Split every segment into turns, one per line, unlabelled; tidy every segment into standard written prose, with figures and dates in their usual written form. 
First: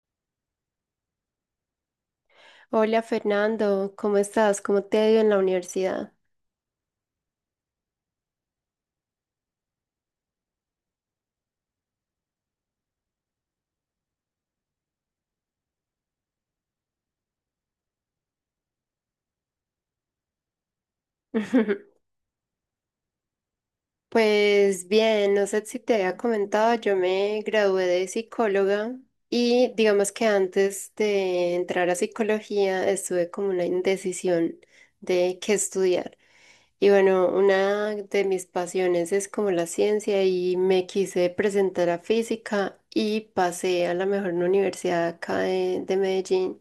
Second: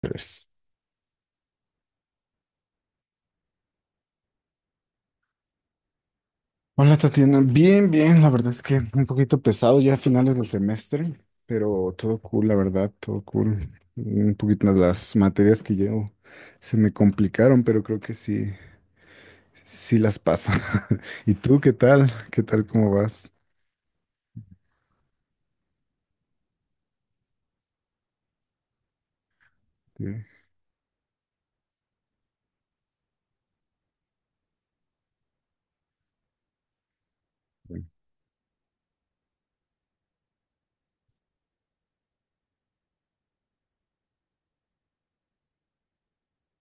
Tres.
Hola Fernando, ¿cómo estás? ¿Cómo te ha ido en la universidad?
Hola Tatiana, bien, bien, la verdad es que un poquito pesado ya a finales del semestre, pero todo cool, la verdad, todo cool. Un poquito las materias que llevo se me complicaron, pero creo que sí, sí las paso. ¿Y tú qué tal? ¿Qué tal? ¿Cómo vas?
Pues bien, no sé si te había comentado, yo me gradué de psicóloga y
Sí,
digamos que antes de entrar a psicología estuve como una indecisión de qué estudiar. Y bueno,
bueno,
una de mis pasiones es como la ciencia y me quise presentar a física y pasé a la mejor universidad acá de Medellín.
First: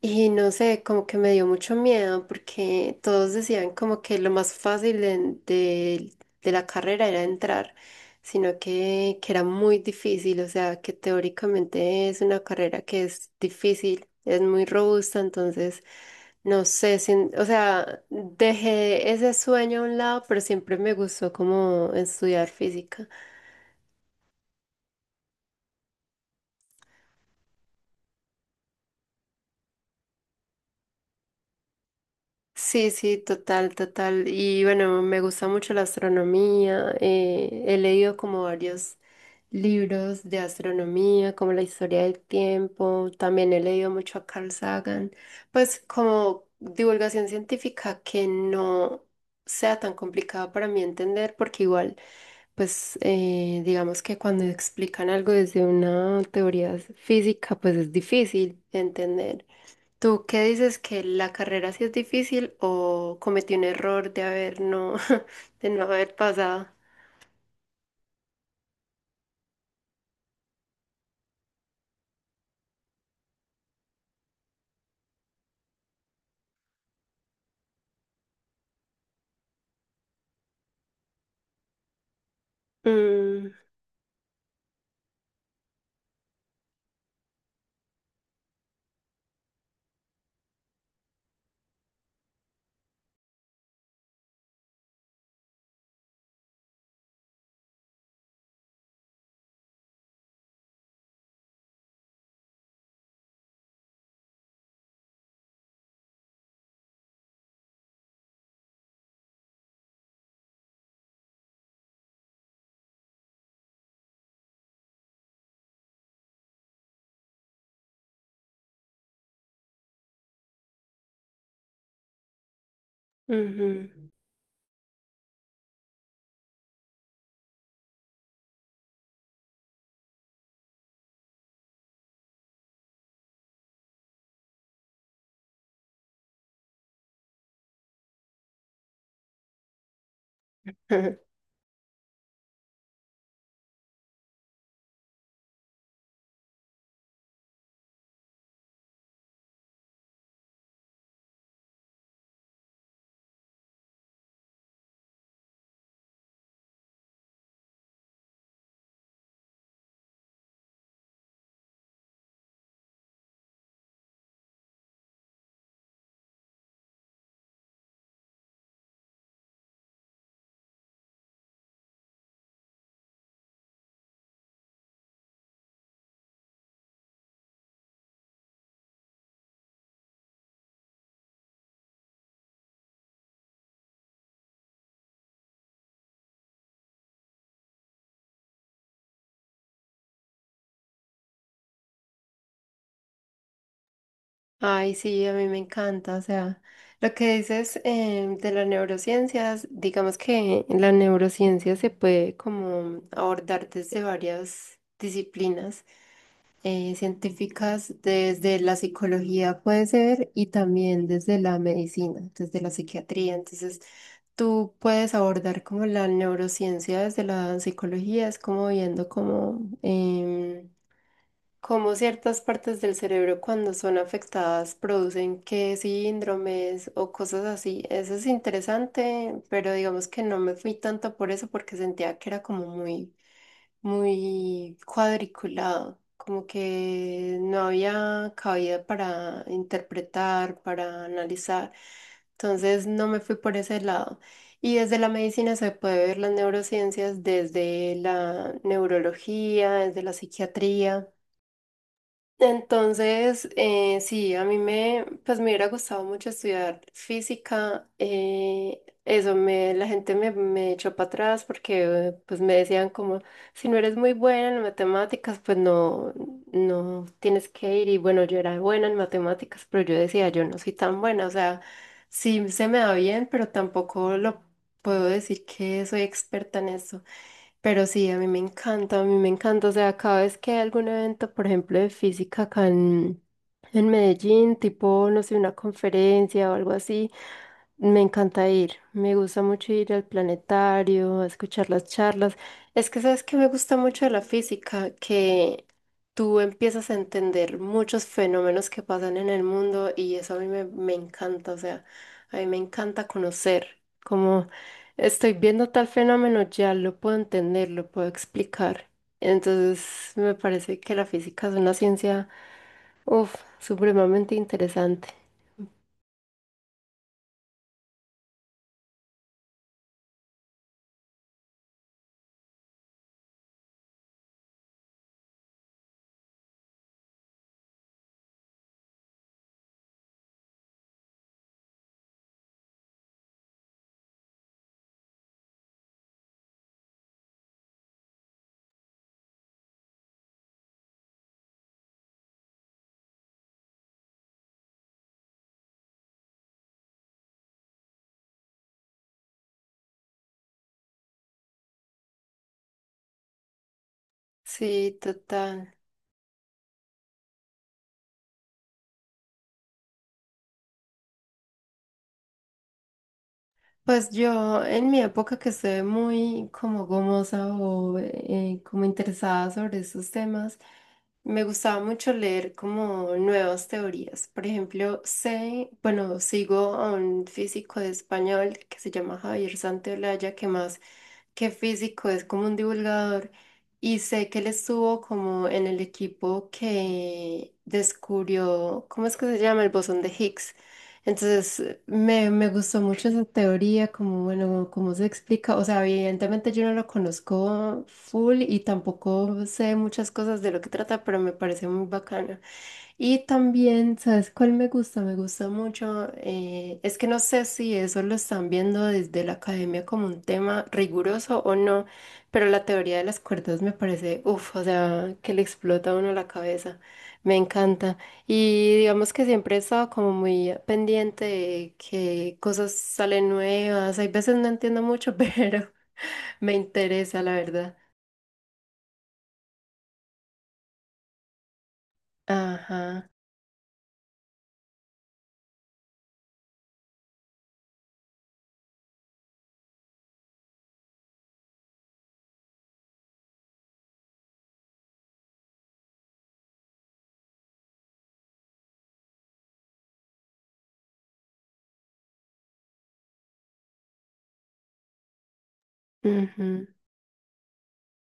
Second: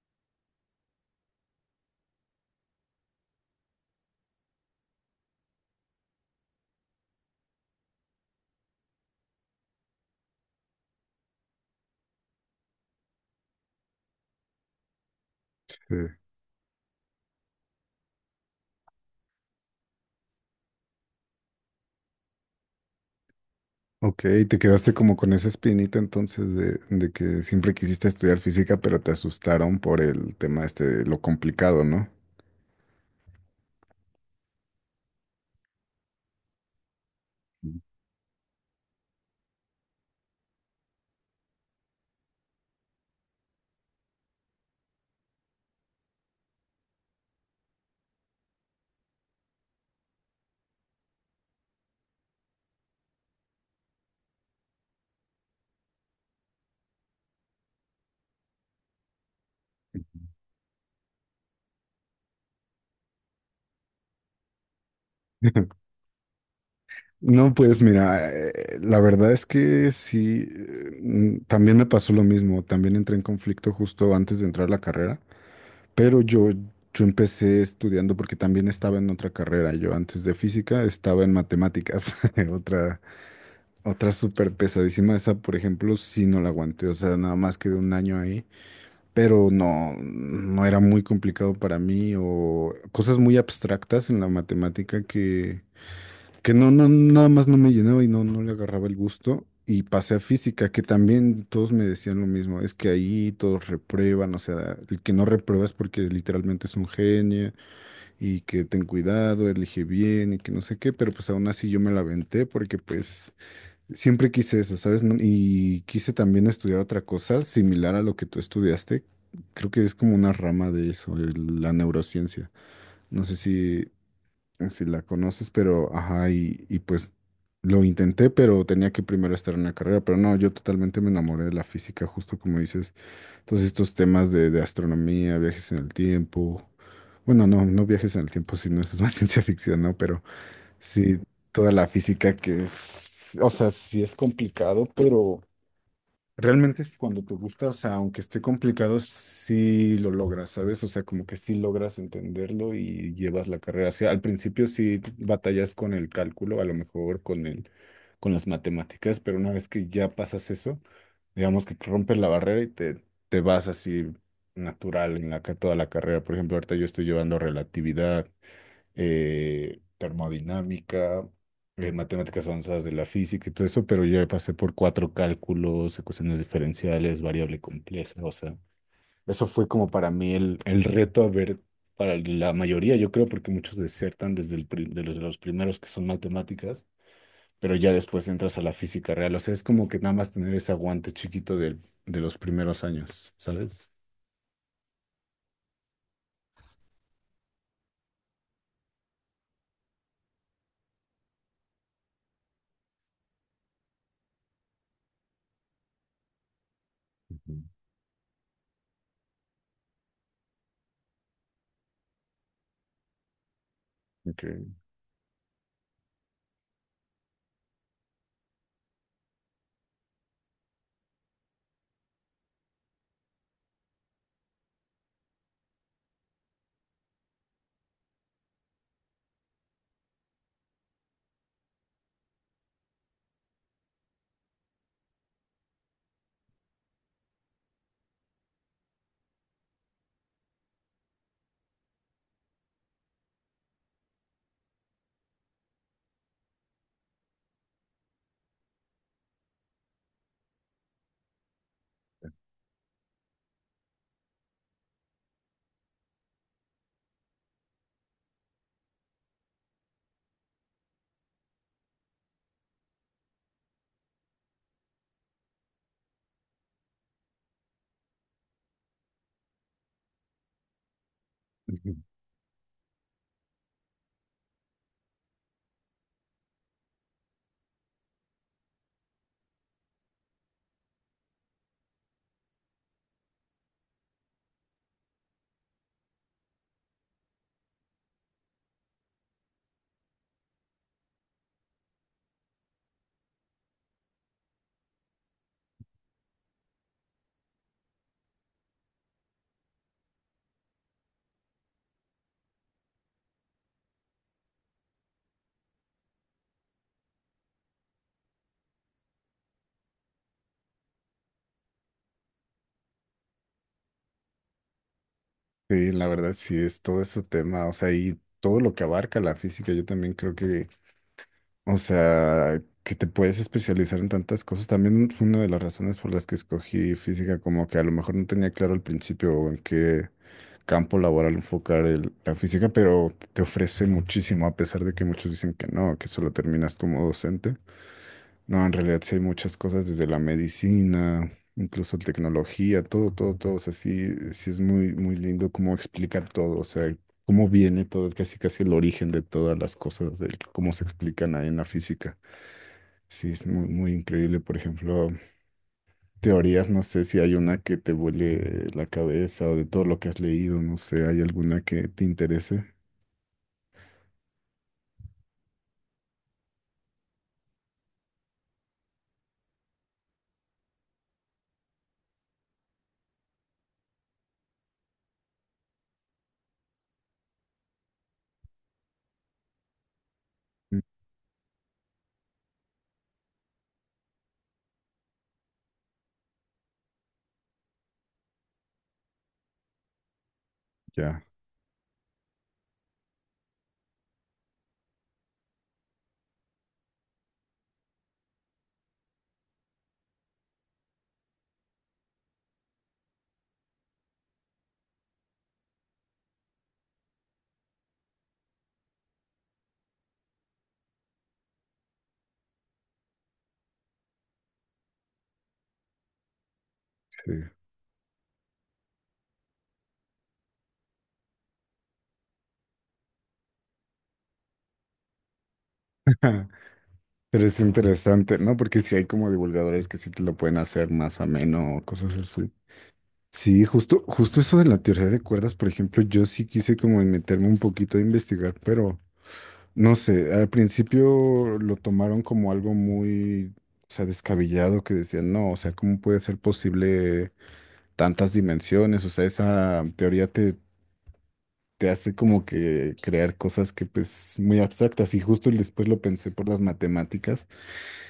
Y no sé, como que me dio mucho miedo porque todos decían como que lo más fácil de- de la carrera era entrar, sino que era muy difícil, o sea, que teóricamente es una carrera que es difícil, es muy robusta, entonces
sí.
no sé, o sea, dejé ese sueño a un lado, pero siempre me gustó como estudiar física.
Ok, te quedaste como con esa espinita entonces de que siempre quisiste estudiar física, pero te asustaron por el tema este de lo complicado, ¿no?
Sí, sí, total, total. Y bueno, me gusta mucho la astronomía. He leído como varios libros de astronomía, como la historia del tiempo. También he leído mucho a Carl Sagan. Pues como divulgación científica que no sea tan complicada para mí entender, porque igual, pues digamos que cuando explican algo desde una teoría física, pues es difícil de entender. ¿Tú qué dices que la carrera sí es difícil o cometí un error de haber no, de no haber pasado?
No, pues mira, la verdad es que sí, también me pasó lo mismo, también entré en conflicto justo antes de entrar a la carrera, pero yo, yo empecé estudiando porque también estaba en otra carrera, yo antes de física estaba en matemáticas, otra,
Mm,
otra súper pesadísima, esa por ejemplo sí no la aguanté, o sea, nada más quedé un año ahí, pero no, no era muy complicado para mí o cosas muy abstractas en la matemática que no, no, nada más no me llenaba y no, no le agarraba el gusto. Y pasé a física, que también todos me decían lo mismo, es que ahí todos reprueban, o sea, el que no reprueba es porque literalmente es un genio y que ten cuidado, elige bien y que no sé qué, pero pues aún así yo me la aventé porque pues siempre quise eso, ¿sabes? No- Y quise también estudiar otra cosa similar a lo que tú estudiaste. Creo que es como una rama de eso, el- la neurociencia. No sé si
ujú.
si la conoces, pero ajá, y pues lo intenté, pero tenía que primero estar en la carrera, pero no, yo totalmente me enamoré de la física, justo como dices, todos estos temas de astronomía, viajes en el tiempo, bueno, no, no viajes en el tiempo, sino eso es más ciencia ficción, ¿no? Pero sí, toda la física que es, o sea, sí es complicado, pero... Realmente es cuando te gusta, o sea, aunque esté complicado, sí lo logras, ¿sabes? O sea, como que sí logras entenderlo y llevas la carrera hacia. Al principio sí batallas con el cálculo, a lo mejor con las matemáticas, pero una vez que ya pasas eso, digamos que rompes la barrera y te vas así natural en la, ca- toda la carrera. Por ejemplo, ahorita yo estoy llevando relatividad, termodinámica, matemáticas avanzadas de la física y todo eso, pero yo ya pasé por cuatro cálculos, ecuaciones diferenciales, variable compleja, o sea, eso fue como para mí el reto a ver para la mayoría, yo creo, porque muchos desertan desde el pri- de los primeros que son matemáticas, pero ya después entras a la física real, o sea, es como que nada más tener ese aguante chiquito del- de los primeros años, ¿sabes?
Ay, sí, a mí me encanta. O sea, lo que dices de las neurociencias, digamos que la neurociencia se puede como abordar desde varias disciplinas.
Ujú.
Científicas desde la psicología puede ser y también desde la medicina, desde la psiquiatría. Entonces,
Ok.
tú puedes abordar como la neurociencia desde la psicología, es como viendo cómo, cómo ciertas partes del cerebro cuando son afectadas producen qué síndromes o cosas así. Eso es interesante, pero digamos que no me fui tanto por eso porque sentía que era como muy cuadriculado, como que no había cabida para interpretar, para analizar. Entonces no me fui por ese lado. Y desde la medicina se puede ver las neurociencias, desde la neurología, desde la psiquiatría. Entonces, sí, a mí me, pues me hubiera gustado mucho estudiar física. Eso me, la gente me, me echó para atrás porque pues me decían como, si no eres muy buena en matemáticas, pues no, no tienes que ir. Y bueno, yo era buena en matemáticas, pero yo decía, yo no soy tan buena. O sea, sí se me da bien, pero tampoco lo puedo decir que soy experta en eso. Pero sí, a mí me encanta, a mí me encanta. O sea, cada vez que hay algún evento, por ejemplo, de física acá en Medellín, tipo, no sé, una conferencia o algo así, me encanta ir, me gusta mucho ir al planetario, a escuchar las charlas. Es que sabes que me gusta mucho de la física, que tú empiezas a entender muchos fenómenos que pasan en el mundo y eso a mí me, me encanta, o sea, a mí me encanta conocer, como estoy viendo tal fenómeno, ya lo puedo entender, lo puedo explicar. Entonces me parece que la física es una ciencia, uff, supremamente interesante.
Sí, la verdad sí es todo ese tema, o sea, y todo lo que abarca la física, yo también creo que o sea, que te puedes especializar en tantas cosas. También fue una de las razones por las que escogí física, como que a lo mejor no tenía claro al principio en qué campo laboral enfocar el- la física, pero te ofrece muchísimo, a pesar de que muchos dicen que no, que solo terminas como docente. No, en realidad sí hay muchas cosas, desde la medicina, incluso tecnología, todo, todo, todo. O sea, sí, sí es muy, muy lindo cómo explica todo. O sea, cómo viene todo, casi casi el origen de todas las cosas, de cómo se explican ahí en la física. Sí, es muy, muy increíble. Por
Sí,
ejemplo,
total.
teorías, no sé si hay una que te vuele la cabeza o de todo lo que has leído, no sé, ¿hay alguna que te interese?
Pues yo en mi época que estuve muy como gomosa o como interesada sobre estos temas, me gustaba mucho leer como nuevas teorías. Por ejemplo, sé, bueno, sigo a un físico de español que se llama Javier Santaolalla, que más
Mm.
que físico es como un divulgador y sé que él estuvo como en el equipo que descubrió, ¿cómo es que se llama? El bosón de Higgs.
Ya,
Entonces, me, me gustó mucho esa teoría, como, bueno, cómo se explica. O sea, evidentemente yo no lo conozco full y tampoco sé muchas cosas de lo que trata, pero me parece muy bacana. Y también, ¿sabes cuál me gusta? Me gusta mucho. Es que no sé si eso lo están viendo desde la academia como un tema riguroso o no, pero la teoría de las cuerdas me parece, uff, o sea, que le explota a uno la cabeza. Me
sí.
encanta. Y digamos que siempre he estado como muy pendiente de que cosas salen nuevas. Hay veces no entiendo mucho, pero me interesa, la
Pero es
verdad.
interesante, ¿no? Porque si hay como divulgadores que sí te lo pueden hacer más ameno o cosas así.
Ajá.
Sí, justo, justo eso de la teoría de cuerdas, por ejemplo, yo sí quise como meterme un poquito a investigar, pero no sé, al principio lo tomaron como algo muy, o sea, descabellado, que decían, no, o sea, ¿cómo puede ser posible tantas dimensiones? O sea, esa teoría te, te hace como que crear cosas que pues muy abstractas y justo después lo pensé por las
Ujú,
matemáticas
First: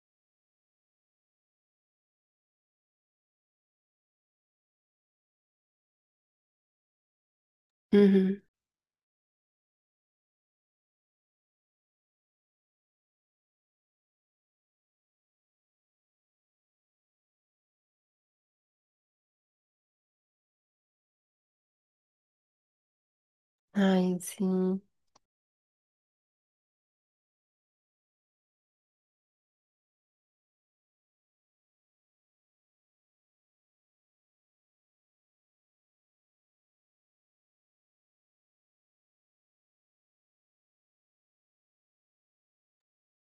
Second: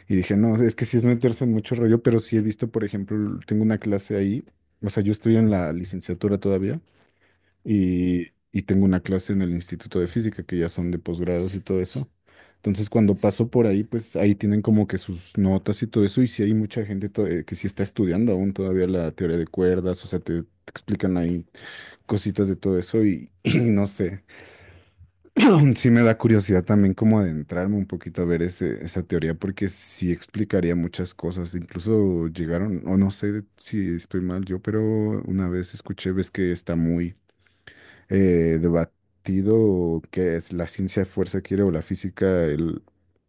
y dije, no, es que sí es meterse en mucho rollo, pero sí he visto, por ejemplo, tengo una clase ahí, o sea, yo estoy en la licenciatura todavía
ujú.
y tengo una clase en el Instituto de Física que ya son de posgrados y todo eso. Entonces, cuando paso por ahí, pues ahí tienen como que sus notas y todo eso. Y sí hay mucha gente que sí está estudiando aún todavía la teoría de cuerdas, o sea, te explican ahí cositas de todo eso y, y no
Ay,
sé.
sí.
Sí me da curiosidad también como adentrarme un poquito a ver ese, esa teoría porque sí explicaría muchas cosas. Incluso llegaron, o no sé si estoy mal yo, pero una vez escuché, ves que está muy debatido qué es la ciencia fuerza quiere o la física, el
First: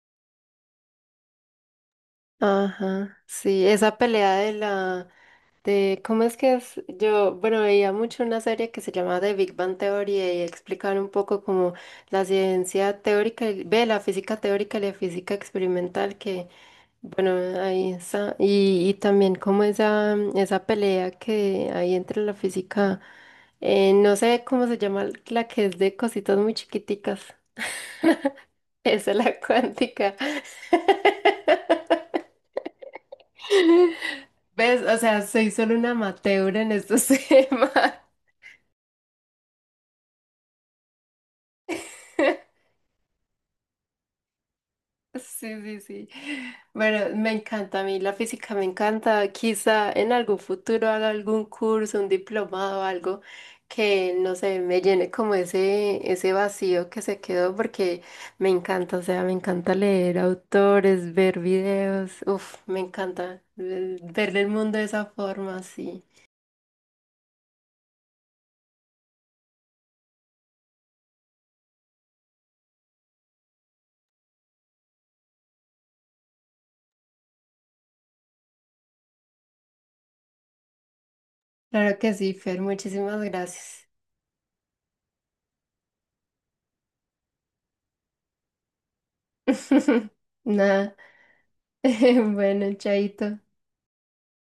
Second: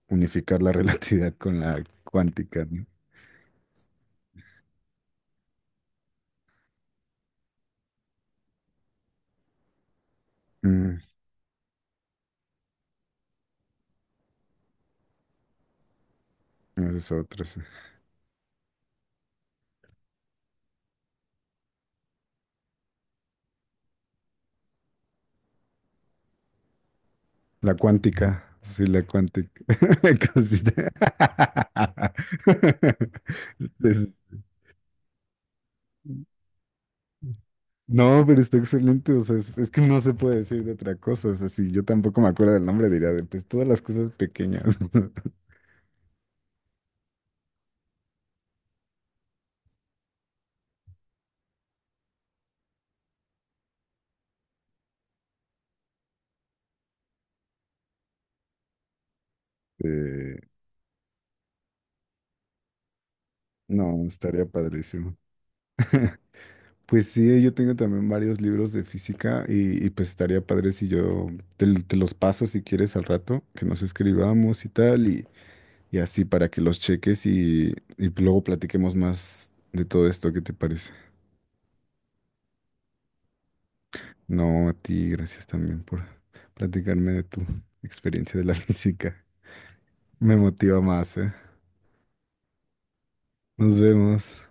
unificar la relatividad con la cuántica, ¿no?
Ajá, sí, esa pelea de, ¿cómo es que es? Yo, bueno, veía mucho una serie que se llamaba The Big Bang Theory y explicaban
Mm,
un poco como la ciencia teórica, ve, la física teórica y la física experimental, que,
esa es
bueno,
otra, sí.
ahí está, y también como esa pelea que hay entre la física, no sé cómo se llama la que es de cositas muy chiquiticas,
La cuántica, sí, la
esa es la
cuántica.
cuántica.
La Cosita. Es-
¿Ves? O sea, soy solo una amateur en estos temas.
No, pero está excelente, o sea, es que no se puede decir de otra cosa, o sea, si yo tampoco me acuerdo del nombre, diría de pues todas las cosas pequeñas.
Sí, sí, sí. Bueno, me encanta a mí, la física me encanta. Quizá en algún futuro haga algún curso, un diplomado, algo que, no sé, me llene como ese vacío que se quedó porque me encanta, o sea, me encanta leer
Eh,
autores, ver videos. Uf, me encanta
no,
ver
estaría
el mundo de esa
padrísimo.
forma, sí.
Pues sí, yo tengo también varios libros de física y pues estaría padre si yo te, l- te los paso si quieres al rato, que nos escribamos y tal, y así para que los cheques y luego platiquemos más de todo esto, ¿qué te parece?
Claro que sí, Fer, muchísimas gracias.
No, a ti, gracias también por platicarme de tu experiencia de la física. Me motiva
Nada.
más, ¿eh?
Bueno, chaito.
Nos vemos.